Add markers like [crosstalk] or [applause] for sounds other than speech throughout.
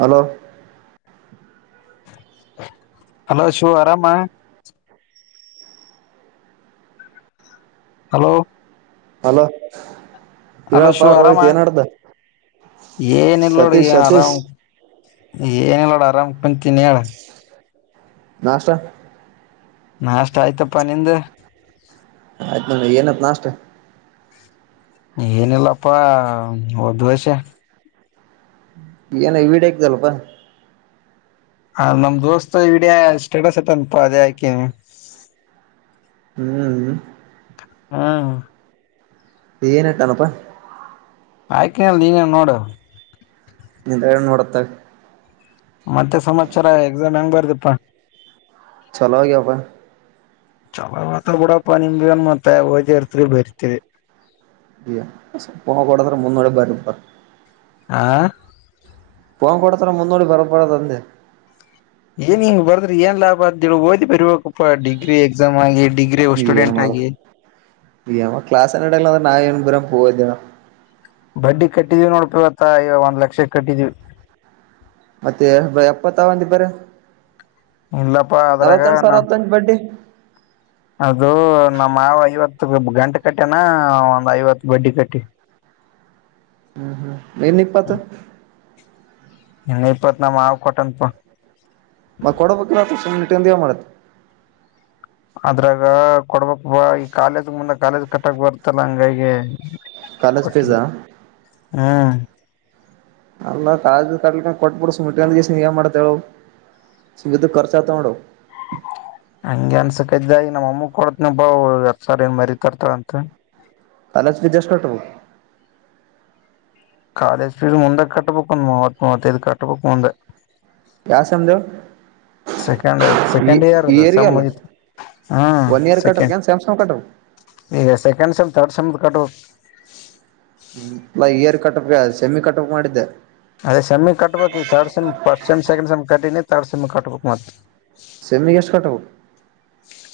Hello hello Shivu ಆರಾಮ hello hello hello ಹೇಳಪ್ಪಾ ಶಿವು ಆರಾಮ ರೋಹಿತ್ ಏನ್ಡ್ದ ಏನಿಲ್ಲ ನೋಡ ಸತೀಶ್ ಎ ಆರಾಮ ಸತೀಶ್ ಏನಿಲ್ಲ ನೂಡ ಕುಂತಿನ್ಹೇಳ್ ನಾಷ್ಟ ನಾಷ್ಟ ಆಯ್ತಪ್ಪ ನಿಂದ ಆತ ನೋಡ ಏನಿತ್ ನಾಷ್ಟ ಏನಿಲ್ಲಪ್ಪ ದೋಸೆ ಏನೋ ವಿಡಿಯೋ ಹಾಕಿದ್ದಲ್ಲಪ್ಪ ನಮ್ ದೋಸ್ತ ವಿಡಿಯೋ ಸ್ಟೇಟಸ್ ಇತ್ತಾನಪ್ಪ ಅದೇ ಹಾಕಿನಿ ಹ್ಮ ಹ್ಮಾ ಏನ್ ಇತ್ತಾನಪ್ಪ ಹಾಕೊಂಡ್ ನೀನೇ ನೂಡ ಹಿಂದ್ರಗ್ಗಡೆ ನೋಡ್ತಾ ಮತ್ತೆ ಸಮಾಚಾರ ಎಕ್ಸಾಮ್ ಹೆಂಗ್ ಬರೆದಪ್ಪ ಚಲೋ ಆಗ್ಯಾವ ಬಾ ಚಲೋ ಆಗಿರ್ತ ಬಿಡಪ್ಪ ನಿಮ್ಮದೇನು ಮತ್ತೆ ಓದಿರ್ತೀರಿ ಬರಿತೀರಿ [unintelligible] ಮುನ್ನಡೆ ಬರೀ ಪಾ ಹಾ ಫೋನ್ ಕೊಡ್ತಾರೆ ಮುಂದೆ ಬರೆದ ಬಿಡದಂದೆ ಏನ್ ಹಿಂಗ್ ಬರೋದು ಏನ್ ಲಾಭ ತಿಳ ಓದಿ ಬೇಕಪ್ಪ ಡಿಗ್ರಿ ಎಕ್ಸಾಮ್ ಡಿಗ್ರಿ ಏನ್ ಸ್ಟೂಡೆಂಟ್ ಆಗಿ ಮಾಡೋದು ಯಾವಾಗಾ ಕ್ಲಾಸೆ ನಡಿಯಲ್ಲ ಅಂದ್ರೆ ನಾವೇನ್ ಓದರ ಬಡ್ಡಿ ಕಟ್ಟಿದಿವ ನೋಡಪ ಇವತ್ತ ಒಂದ್ ಲಕ್ಷ ಕಾಯಿಡಿವಿ ಮತ್ತೆ ಎನ್ ಬ್ರೋ ಅಪ್ಪ ಚನ್ನಗಿದರೆ ಇಲ್ಲಪ್ಪ ಅದರಾಗ ನ ಬಡ್ಡಿ ಅದು ನಮ್ಮ ಮಾವ ಐವತ್ತು ಐವತ್ತ ಗಂಟ್ ಕಟ್ಟ್ಯಾನ ಹ್ ಒಂದ್ ಐವತ್ತ್ ಬಡ್ಡಿ ಕಟ್ಟಿವಿ ಇನ್ನ್ ಇಪ್ಪತ್ತು ಇನ್ನ್ ಇಪ್ಪತ್ತ ನಮ್ಮ ಮಾವ್ ಕೊಟ್ಟನಪಾ ಮತ್ತ್ ಕೊಡಬೇಕಿಲ್ ಆತಗ್ ಸುಮ್ಮ್ ಇಟಗೊಂಡ ಏನ್ ಮಾಡ್ತಿ ಅದರಾಗ ಕೊಡಬೇಕಪಾ ಈ ಕಾಲೇಜ್ ಕಾಲೇಜ್ ಕಟ್ಟಾಕ್ ಬರತಲ್ ಹಂಗಾಗಿ ಕಾಲೇಜ್ ಫೀಸ್ ಆ ಹ್ಮ್ಮ್ ಅಲ್ಲಾ ಕಾಲೇಜಿಗೆ ಕಟ್ಟಲಿಲ್ಲ ಅಂದ್ರ ಕೊಟ್ಟ ಬಿಡು ಸುಮ್ಮ್ ಇಟಗೊಂಡು ಕೆಸಿ ಎನ್ ಮಾಡ್ತಿ ಹೇಳ ಸುಮ್ಮ ಇದ್ದಿದ್ ಖರ್ಚ್ ಆಗತಾವ್ ನೋಡ್ ಹಂಗೆ ಅನಸಕತ್ದ ಈಗ ನಮ್ಮಮ್ ಕೊಡತಿನಪ ಹತ್ತ ಸಾವಿರ ಏನ ಮರಿ ತರತಾಳ ಅಂತ ಕಾಲೇಜ್ ಫೀಸ್ ಎಸ್ಟ್ ಕಟ್ಟಬೇಕ್ ಕಾಲೇಜ್ ಫೀಸ್ ಮುಂದ ಕಟ್ಟಬೇಕ್ ಒಂದ್ ಮೂವತ್ತ್ ಮೂವತ್ತೈದ್ ಕಟ್ಟಬೇಕ್ ಮುಂದ ಯಾವ್ ಸೆಮ್ದ್ ಹೇಳ್ ಈ ಸೆಕೆಂಡ್ ಇಯರ್ ಈ ದು ಇಯರ್ಗೆ ಸೆಮ್ ಅಲ್ಲ ಇದು, ಹ್ಮ್ಮ್ ಒನ್ ಇಯರ್ ಕಟ್ಬೇಕ್ ಸೆಕೆಂಡ್ ಏನ್ ಸೆಮ್ ಸಮ್ ಕಟ್ಬೇಕ್ ಈಗ ಸೆಕೆಂಡ್ ಸೆಮ್ ಥರ್ಡ್ ಸೆಮ್ ದ ಕಟ್ಟಬೇಕ್ ಸಸ್ - [inaudible] ಸೆಮಿಗ್ ಕಟ್ಟಬೇಕ್ ಅಂತ ಮಾಡಿದ್ಯಾ ಅದ ಸೆಮಿಗ್ ಕಟ್ಟಬೇಕ್ ಈಗ third sem first sem second sem ಕಟ್ಟಿನಿ ಥರ್ಡ್ ಸೆಮ್ ದು ಕಟ್ಟಬೇಕ್ ಮತ್ತ ಸೆಮ್ಮಿಗ್ ಎಷ್ಟ ಕಟ್ಟಬೇಕ್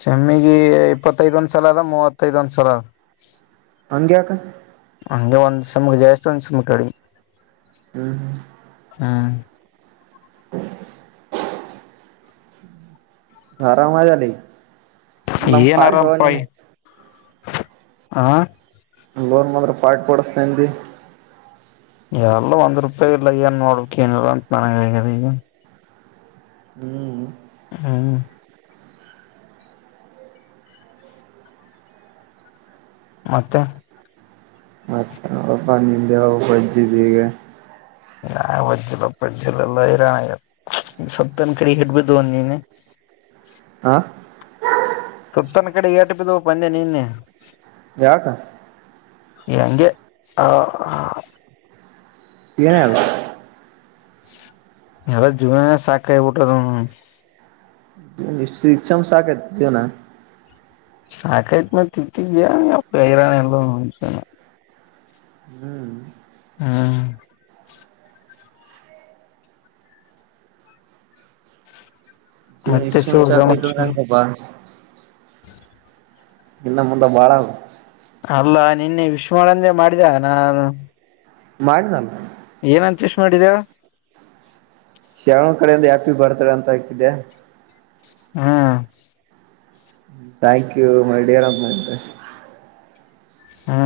ಸೆಮ್ಮಿಗಿ ಇಪ್ಪತೈದ್ ಒಂದ್ ಸಲ ಆದ ಮೂವತ್ತೈದ್ ಒಂದ್ ಸಲ ಅದ ಹಂಗ್ಯಾಕ ಹಂಗೆ ಒಂದ್ ಸೆಮ್ ಗ ಜಾಸ್ತಿ ಒಂದ್ ಸೆಮ್ ಗಿ ಕಡಿಮಿ ಹ್ಮ್ - ಹ್ಮ್ - [inaudible] ಆರಾಮಆದ್ಯಲ ಈಗ ಏನರ [unintelligible] ಆ- [unintelligible] ಪಾರ್ಟಿ ಕೊಡಿಸ್ತೀನಿ ಅಂದಿ ಎಲ್ ಒಂದ್ ರುಪಾಯ್ ಇಲ್ಲ ಎನ್ ಮಾಡಬೇಕ್ ಏನಿಲ್ಲ ಅಂತ್ ನನಗ ಆಗ್ಯದ ಈಗ ಹ್ಮ್ ಹ್ಮ್ ಮತ್ತೆ ಮತ್ತೆ ಎನ್ ಇಲ್ಲ ಪಾ ನಿಂದ ಹೇಳಬೇಕ ವಜ್ಜ್ಯ ಅದಿ ಈಗ ಯಾ ವಜ್ಜಿ ಇಲ್ಲ ಪಜ್ಜಿ ಇಲ್ಲ ಎಲ್ಲ ಹೈರಾಣ ಆಗ್ಯದ [inaudible] ಹಾ [inaudible] ಯಾಕ ಹಂಗೆ ಆ ಎಫ್ ಯಾವ ಜೀವನಾನೆ ಸಾಗಾಡ್ಬಿಟ್ಟಿದ್ದೇನೋ ಇಷ್ಟು ಬೇಗ ಸಾಕಾಯ್ತು ಜೀವನ ಸಾಕಾಗ್ಬಿಟ್ಟಿದೆ ಯಪ್ಪಾ ಈ ಜೀವನ ಎಲ್ಲಾನು ಹೂವು ಹಾ ಏನು ಮತ್ತೆ ಶಿವ ಇಷ್ಟೊಂದು ಶಾಖ ಸಮಾಚಾರ ಕೊಡುತ್ತಿದ್ದವನು ಬಾನು ಹಿಂದೆ ಮುಂದೆ ಬಾಳ ಆಗುತ್ತದೆ ಅಲ್ಲಾ ನಿನ್ನೆ ವಿಶ್ ಮಾಡು ಅಂತ ಅಂದಿದ್ದೆ ಮಾಡಿದೆ ಏನು ಮಾಡಿದ್ನಲ್ಲ ಏನಂತ ವಿಶ್ ಮಾಡಿದ್ದು ಹೇಳು ಶ್ರಾವಣ ಕಡೆಯಿಂದ ಹ್ಯಾಪಿ ಬರ್ತಡೆ ಅಂತ ಹಾಕಿದ್ದೆ ಹೋ thank you my dear best friend ಹೋ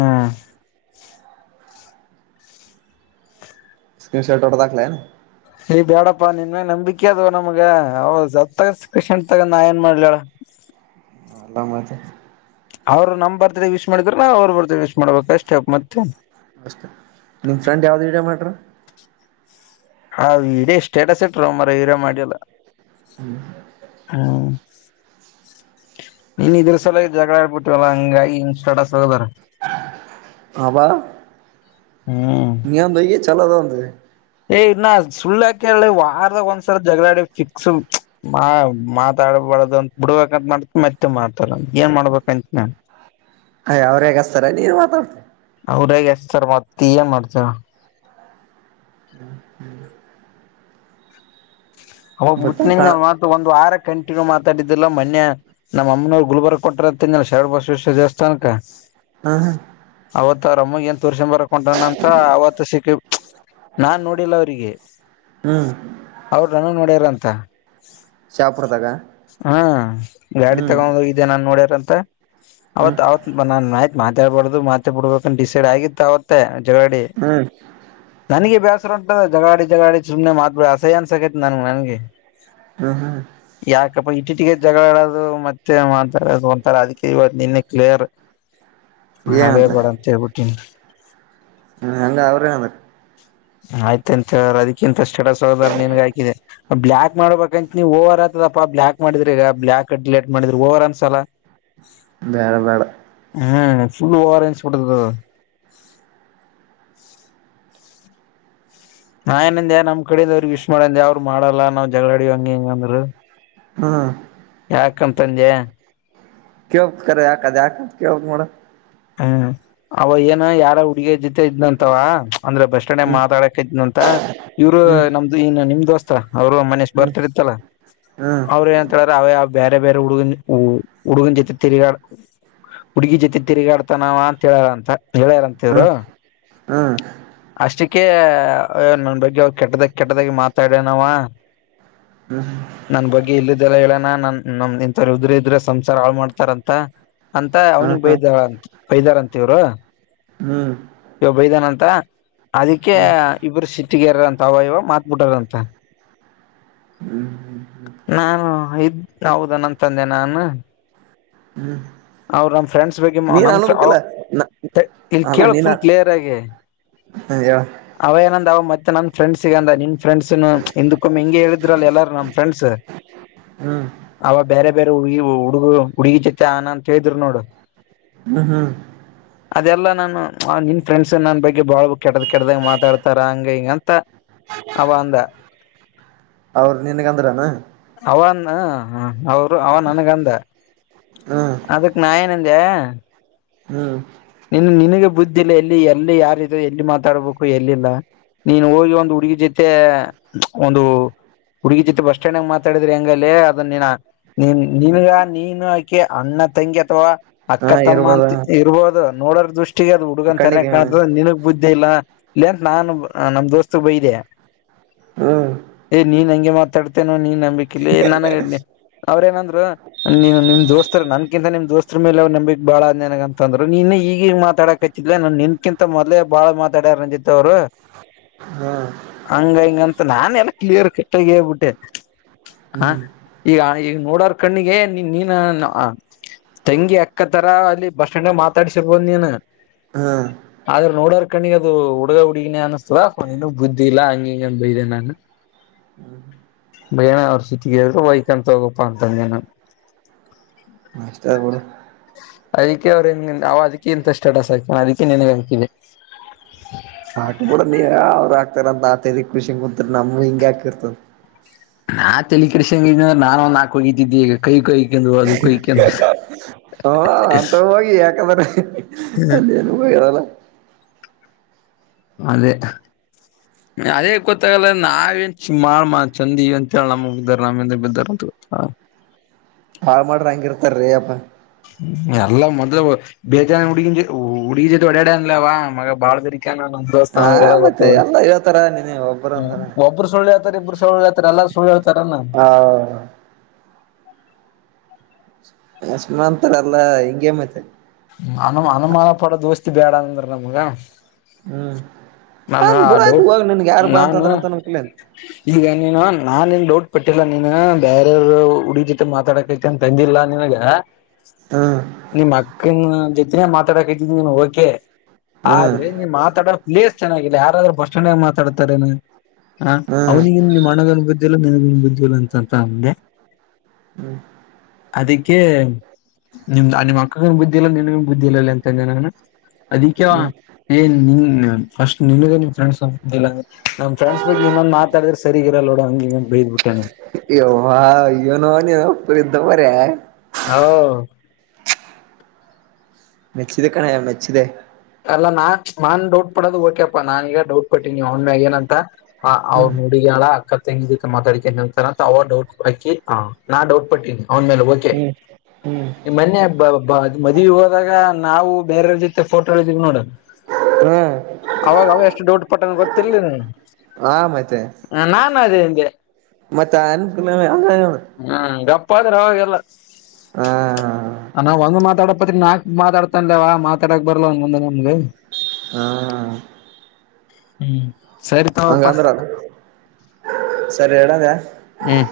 ಸ್ಕ್ರೀನ್ ಶಾರ್ಟ್ ದೊಡ್ಡದಾಗ್ಲೇನು ಹೇ ಬೇಡಪ್ಪ ನಮಿಗೆ ಮೇಲೆ ನಂಬಿಕೆ ಇಲ್ಲವೇ ನಮಗೆ ಸರ್ಪ್ರೈಸ್ ಸ್ಕ್ರೀನ್ ಶಾರ್ಟ್ ನಾ ಏನ್ ಮಾಡ್ಲಿ ಹೇಳು ಏನೇನ್ ಮಾಡ್ತಿದ್ದೆ ಅವರು ನಮ್ಮ ಬರ್ಡೆ ವಿಶ್ ಮಾಡಿದ್ರೆ ನಾವು ಹೊಡೆ ವಿಶ್ ಮಾಡಬೇಕು ನಿನ್ನ ಫ್ರೆಂಡ್ ಯಾವುದೋ ವಿಡಿಯೋ ಮಾಡಿದ್ದಲ್ಲ ಹಾ ಒಂದೇ ಸ್ಟೇಟಸ್ ಹಾಕ್ಬೇಕು ನಾ ಮನೆಗಿದ್ರೆ ಮಾಡಲ್ಲ ಇದರ ಸಭೆ ಜಗಳ ಆಡ ಬಿಟ್ಟೇನು [inaudible] ಹಬ್ ಹ್ಮ್ [inaudible] ಕನ್ನಡ ಹೋಗ್ಲಿ [unintelligible] ಅವರೇ ಚೆನ್ನಾಗಿದ್ದರೆ ನೀವು ಇರಬಾರದು [inaudible] [inaudible] ಬಟ್ ಹೌಸ್ಲಿಂದ ಕಾಣ ವಾರದ ಕಂಟಿನಿಯಸ್ ಆಗಿ ಮಾತಾಡೋದೇ ಹೇಳುವ ಮೊನ್ನೆ ನಮ್ಮನ್ನ ಅವರ್ನ ಗುಲ್ಬರ್ಗ ಕೊಟ್ಟೂರು ದ್ರವದಿಂದ ಚಲೋ ರಶ್ ದೇವಸ್ಥಾನಕ್ಕೆ [unintelligible] ಅವರಮ್ಮ [unintelligible] ತೋರಿಸಿಕೊಂಡು ಬರಕ್ ಹೊಂಟಾನಂತ ಅವತ್ತು ಸಿಟಿ ನಾ ನೋಡಿಲ್ಲ ಅವರಿಗೆ ಹ್ಮ್ ಏನಂತ ಶಾಪುರದಾಗ ಗಾಡಿ ಹ್ಮ್ ತಗೊಂಡು ಹೋಗಿದ್ದು ನನ್ನ ನೋಡ್ಯಾರಂತ ಹ್ಮ್ ಅವತ್ತು ಅವತ್ತು ಮಾತಾಡಬಾರದು ಮಾತಾಡಬಾರದು ಅಂತ ಡಿಸೈಡ್ ಆಗಿದ್ದವಂತೆ ಜಗಳ ಆಡಿ ಹ್ಮ್ ನನಿಗೆ ಬ್ಯಾಸ್ ಬ್ಯಾಸರ ಹೊಂಟದ ಜಗಳ ಆಡಿ ಜಗಳ ಆಡಿ ಸುಮ್ನೇ ಮಾತ್ ಬಿಡದೆ ಅಸಯ್ಯ ಅನ್ನೋ ತೆಗೆದ್ ನಲ್ಲ ಹಂಗೆ ಹ ಹ ಯಪ್ಪ ಇಟ್ ಇಟ್ ಗೆ ಜಗಳ ಆಡದು ಮತ್ತೇ ಮಾತಾಡದು ಒಂಥರಾ ಅದಿಕ್ಕೆ ಇವತ್ ನೆನ್ನೆ ಕ್ಲಿಯರ್ ಮಾಡೇ ಬ್ಯಾಡ್ ಅಂತ್ ಹೇಳ್ಬಿಟ್ಟಿನ ಹಾ ಹಂಗ ಆಯ್ತ್ ಅಂತೆ ಹೇಳ್ ಚಲೋ ಸೋದರ ನಿನಿಗ್ ಹಾಕಿದೆ ಬ್ಲಾಕ್ ಮಾಡ್ಬೇಕ್ ಅಂತ್ ನೀ ಓವರ್ ಅತನಪ್ಪ ಬ್ಲಾಕ್ ಮಾಡಿದ್ರಾ ಈಗ ಕಟ್ ಲೇಟ್ ಮಾಡಿದ್ರ ಓವರ್ ಅನ್ಸಲ ಬ್ಯಾಡ ಬ್ಯಾಡ ಹೂ ಫುಲ್ ಓವರ್ ಅನ್ಸ್ ಬಿಟ್ಟದ್ ಅದು ನಾ ಎಂದ ನಮ್ಮ ಕಡೆದು ವಿಶ್ ಮಾಡಲ್ಲ ಅಂದ್ರುಅವರು ಮಾಡಲೇನ್ ನಾವು ಜಗಳ ಆಡಿ ಹಂಗಂದ್ರು ಹ ಯಾಕಂತಂದೆ ಕೇಳಬಕದ್ ಅದ್ ಅದ್ಯಾಕ್ ಅಂತ್ ಕೇಳ್ಬಕ್ ನೋಡು ಹೊ ಅವಯ್ಯನ್ಯಾರ್ ಹುಡ್ಗಿನ್ ಜೊತೆ ಜೊತೆ ಇದ್ಯಂತ ಅವ ಅಂದ್ರೆ ಬಸ್ ಸ್ಟಾಂಡ್ ಹ್ಮ್ ಮಾತಾಡ್ಯಕ್ ಅತ್ಯಂತ ಇವ್ರು ಹ್ಮ್ ನಮ್ಮದು ಇನ್ನ ನಿಮ್ ದೋಸ್ತ್ ಅವ್ರು ಮಾನುಸ್ ಹ್ಮ್ ಬರ್ತ್ಡ್ ಡೇ ಇತ್ತಲ ಹ್ಮ್ ಅವರ್ ಎನ್ ಅಂತ್ ಹೇಳೆ ರೇ ಅವೆ ಅವ ಬ್ಯಾರೆ ಬ್ಯಾರೆ ಹುಡುಗನ ಹೂ ಹುಡುಗನ ತಿರಗಾಡ ಹುಡ್ಗಿ ಜೊತೆ ತಿರಗಾಡ [inaudible] [unintelligible] ಹೇಳ ರ್ ಹ್ಮ್ ಇವರು ಹ್ಮ್ ಹ್ಮ್ ಅಷ್ಟು ಕೆ [unintelligible] ನನ್ ಬಗ್ಗೆ ಇಲ್ಲಿದೆಲ್ಲ ಹೇಳನ ನನ್ನ ಇಂಥೋರ್ ಇದ್ರೆ ಸಂಸಾರ ಹಾಳ್ ಮಾಡ್ತಾರಂತ ಅಂತ ಹ್ಮ್ ಅವನಿಗೆ ಹ್ಮ್ ಹ್ಮ್ ಬೈದರಂತೆ ಇದರಂತಿವರು [unintelligible] ಅದಕ್ಕೆ ಹ್ಮ್ ಹ್ಮ್ ಇಬ್ಬರು ಸಿಕ್ಕ ಅವ ಇವ ಮಾತ್ ಬಿಟ್ಟರಂತೆ [inaudible] ಯಾವುದು ಅಂತ್ ಅಂದೆ ನಾನು ಹ್ಮ್ ಅವ್ರ್ ನಮ್ ಫ್ರೆಂಡ್ ಬಗ್ಗೆ ನೀನ್ ಅವನು ಅನ್ಬೇಕಿಲ್ಲ ಅಲ್ಲ ನೀನ [unintelligible] [inaudible] ಅವ ಏನಂದ ಮತ್ತೆ ನನ್ ಫ್ರೆಂಡ್ಸಿಗೆ ಅಂದ ನಿಮ್ ಫ್ರೆಂಡ್ ಫ್ರೆಂಡ್ಸ್ ನು ಚ ಇಂದುಕನು ಒಮ್ಮೆ ಬೇರೆ ಹೇಳಿದ್ದರು ಅಲ್ಲಾ ನಮ್ಮ ಫ್ರೆಂಡ್ಸ್ ಹ್ಮ್ ಅವಾಗ ಬೇರೆ ಬೇರೆ ಹುಡುಗಿ ಹುಡುಗ ಹುಡುಗಿ ಜೊತೆ ಅದನ ಅಂತಾ ಹೇಳಿದ್ರು ನೋಡು ಹೂ ಅದೆಲ್ಲ ನಾನು ನಿಮ್ಮ ಫ್ರೆಂಡ್ಸ್ ನನ್ ಬಗ್ಗೆ ಬಾಳ ಕೆಟ್ಟದ ಕೆಟ್ಟದಾಗಿ ಮಾತಾಡ್ತಾರ ಹಂಗ ಹಿಂಗ ಅಂತ ಅವ ಅಂದ ಹೌದ ನಿನಗ ಅಂದ್ರು ಅನು ಹ ಅವ ನನಗ ಅಂದ ಅದಕ್ಕೆ ನಾ ಎನ್ ಅಂದೆ ಅಂದೇಯ ಹೂ ನಿನ್ ನಿನಗ ಬುದ್ಧಿ ಇಲ್ಲ ಎಲ್ಲಿ ಯಾರ್ ಇದು ಎಲ್ಲಿ ಮಾತಾಡಬೇಕ ಎಲ್ಲಿ ಇಲ್ಲ ನೀನ ಹೊಗಿ ಒಂದ ಹುಡುಗಿ ಜೊತೆ ಒಂದ ಹುಡುಗಿ ಹೋಗಿ ಬಸ್ ಸ್ಟ್ಯಾಂಡ್ ಅಲ್ಲಿ ಮಾತಾಡಿದ್ರೆ ಎಂಗ್ ಲೆ ನಿನಗ ಅಕಿ ಅಣ್ಣಾ ತಂಗಿ ಅಥವಾ ಹಾ ಅಕ್ಕಾ ತಮ್ಮ ಇರ್ಬೋದ ಇರಬಹುದು ನೋಡರ್ ದೃಷ್ಟಿ ಫಸ್ಟ್ ಗೆ ಹುಡುಗನ ತರ ನೆ ಕಣ್ಣಿಗೆ ಕಾಣ್ತದ ನಿನಗ ಬುದ್ಧಿ ಇಲ್ಲಾ ಇಲ್ಲ ಲೇ ಅಂತ ನಮ್ ದೋಸ್ತಗ ಬೈದೆ ಹ್ಮ್ ಯೇ ನೀನ್ ಅಂಗೆ ಅಂಗೆ ಮಾತಾಡ್ತೀ ಏನ ನೀನ್ ನಂಬಿಕೆ ಇಲ್ಲ ನನಗ ಅವರ ಎನ್ ಅಂದ್ರು ನನ್ನ ಕಿಂತಾ ನಿಮ್ಮ ದೋಸ್ಟರ್ ದೋಸ್ತರ ಮೇಲೆ ನಂಬಿಕೆ ಬಾಳ ಅದ ಅಂದ್ರು ನೀನಾ ಈಗ ಈಗ ಈಗ ಮಾತಾಡಕತ್ತಿ ಲೆ ನಿನ್ನ ಕಿಂತ್ ಮೊದ್ಲೆ ಬಾಳ ಮಾತಾಡೆರ ನನ್ನ ಜೊತೆ ಅವರು ಹಾ ಅಂಗ ಇಂಗ ಅಂತಾ ನಾನೇ ಕ್ಲಿಯರ್ ಕಟ್ಟಾ ಆಗಿ ಹೇಳಿಬಿಟ್ಟೆ ಹ್ ಹ್ಮ್ ಈಗ ಹಾಗ ನೋಡರ ಕಣ್ಣಿಗೆ ನೀನ್ ತಂಗಿ ಅಕ್ಕಾ ತರ ಬಸ್ ಸ್ಟ್ಯಾಂಡ್ ಅಲ್ಲಿ ಮಾತಾಡಿಸಿ ಮಾತಾಡಿರಬಹುದು ನೀನು ಹಾ ಆದರ ನೋಡರ ನೋಡರ ಕಣ್ಣಿಗೆ ಅದು ಹುಡುಗ ಹುಡುಗಿ ಅನಿಸುತ್ತದೆ ನಿನಗ ಬುದ್ಧಿ ಇಲ್ಲ ಅಂತಾ ಅಂಗ ಇಂಗಾ ಬೈದೇ ಹ ಬೈಯನ ಅವ್ರ್ ಸಿಟಿಗೇರಿದರು ವೈಕೊಂತಹೋಗ ಪಾ ಅಂದೆ ನಾ ಅಷ್ಟಾ ಅದ ಬಿಡು ಅದಕೆ ಅವರ ಅವ ಇಂತಾ ಸ್ಟೇಟಸ್ ಹಾಕಿದ ಅದ್ಕೆ ನಿನಗ ಹಾಕಿದೆ ಹಾಕಲಿ ಬಿಡು ನಿ ಅವರ ಹಾಕತರ್ ಅಂತ ನಾವ ತೇಲಿ ಕೆಡಿಸ್ಕೊಂಡು ಕುಂತ್ರು ಹಂಗೆ ಆಗುತ್ತಾ ನಾ ತಲೆಕೆಡಿಸಿಗೊಂಡಿದ್ದರೆ ನಾನ ಒಂದ ನಾಲ್ಕು ಹೋಗಿತಿದ್ದೆ ಕೈ ಪೈ ಹ ಅಂತವ್ ಹೊಗಿ ಯಾಕ ಅಂದ್ರ ಅಲ್ಲಿ ಹೊಗೆದ ಅಲ್ಲ ಅದೆ ಅದೇ ಗೊತ್ತಾ ಆಗಲ್ಲಾ ಆಗೈತಿ ನಾವ ಎನ್ ಚೆಂದ ಅದಿವಿ ನಮ್ಮ ಇಂದ ಬಿದ್ದರ ನಮ್ಮ ಇಂದ ಬಿದ್ದರ್ ಗೊತ್ತಾಗಲ್ಲ ಹಾಳ ಮಾಡರ ಅಂಗ ಇರ್ತಾರ ರಿ ಯಪ್ಪಾ ಎಲ್ಲಾ ಮೊದಲ ಬೇಜಾನ ಹುಡುಗಿನ ಹುಡುಗಿ ಜೊತೆ ಹೊಡೆನ ಲೇ ಅವಾ ಬಾಳ ಬೇರಿಕಿ ಅದಕೆ ನಾ ನಮ್ಮ ದೋಸ್ತ ಹಾ ಅವನಿಗೆ ಎಲ್ಲಾ ಮತ್ತೆ ಗೊತ್ತಾದ ಎಲ್ಲ ಹೇಳ್ತಾರ ನೀನ ಒಬ್ಬರ ಅಂತಾನ ಒಬ್ಬರ ಸುಳ್ಳ ಇಬ್ಬರೂ ಸುಳ್ಳು ಹೇಳತಾರ್ ಎಲ್ಲರು ಹೇಳತರ್ ಏನ ಆ [inaudible] ಇಂಗೆ ಮತ್ತೆ ಆನ್ ಅನುಮಾನಪದೋ ದೋಸ್ತಬ್ಯಾಡಂದ್ರೆ ನಮ್ಗೆ ಹ್ಮ್ ನಾನು ನಾನ್ ಆ ಬುಡ ಆಯ್ತು ಡೌಟ್ ಹೋಗ ನನ್ಗೆ ಯಾರು ಬಾ ಅಂತ ನಾನು ಅಂತ ನಕ್ಲ ಈಗ ನೀನು ನಾನು ನಿನ್ನ ಡೌಟ್ [unintelligible] ಹ್ಮ್ ನಿಮಕ್ [unintelligible] ಓಕೆ. ಹ್ಮ್ ಆದ್ರೆ, ನೀ ಮಾತಾಡೋ ಪ್ಲೀಸ್. ಚೆನ್ನಾಗಿಲ್ಲ. ಯಾರಾದ್ರೂ ಬಸ್ ಸ್ಟ್ಯಾಂಡಾಗ್ ಮಾತಾಡ್ತಾರೇನ? [unintelligible] ಹ್ಮ್ ನೀನ್ ಬುದ್ಧಿ ಇಲ್ಲಂತಂತ ಅಂದೆ ಹ್ಮ್ಮ್. ಅದಕ್ಕೆ ನಿಮ್ದಾನಿಮಕ್ಕ್ ಅವನಿಗ್ ಬುದ್ಧಿ ಇಲ್ಲ ನಿನಗೂ ಬುದ್ಧಿ ಇಲ್ಲ ಹ್ಮ್ [unintelligible] [unintelligible] ನಮ್ ಫ್ರೆಂಡ್ಸ್ ಬಗ್ಗೆ ಇನ್ನೊಂದ್ ಮಾತಾಡಿದ್ರೆ ಸರಿಗಿರಲ್ಲೋಡು ಹಂಗ್ ಹಿಂಗ್ ಅಂತ್ ಬೈದ್ಬಿಟ್ಟೆ ನಾನ್ ಯವ್ವ ಏನೋ [unintelligible] ಆವೋ ಮೆಚ್ಚಿದೆ ಕಣಯ್ಯ ಮೆಚ್ಚಿದೆ. ಅಲ್ಲನಾ, ನಾನ್ ಡೌಟ್ ಪಡೋದು ಓಕೆ ಅಪ್ಪ ನಾನೀಗ ಡೌಟ್ ಪಟ್ಟೀನಿ ಅವ್ನ್ ಮ್ಯಾಗ್ ಏನಂತಾ [unintelligible] [unintelligible] ಹ್ಮ್ ನಾ ಡೌಟ್ ಪಟ್ಟೀನಿ. ಅವ್ನ್ ಮೇಲ್ ಓಕೆ. ಹ್ಮ್ ಹ್ಮ್ ನಿ ಮನ್ನೆ ಯಾಕ್ ಮದ್ವಿಗ್ ಹೋದಾಗ ನಾವು ಬೇರೆಯವರ್ ಜೊತೆ ತೆಫೋನ್ ಹ್ಮ್ [unintelligible] ಆವಾಗವಾಗ್ ಎಷ್ಟ್ ಡೌಟ್ ಪಟ್ಟೆನ್ ಗೊತ್ತಿರ್ಲಿ ನಿಂಗ್ ಹ ಮತ್ತೆ [unintelligible] [unintelligible] [unintelligible] [unintelligible] ಹ [unintelligible] [unintelligible] [unintelligible] ಹಾ. ಹ್ಮ್ಮ್. ಹಂಗಂದ್ರಂತ್. ಸರಿ, ಇಡದ. ಹ್ಮ್ಮ್.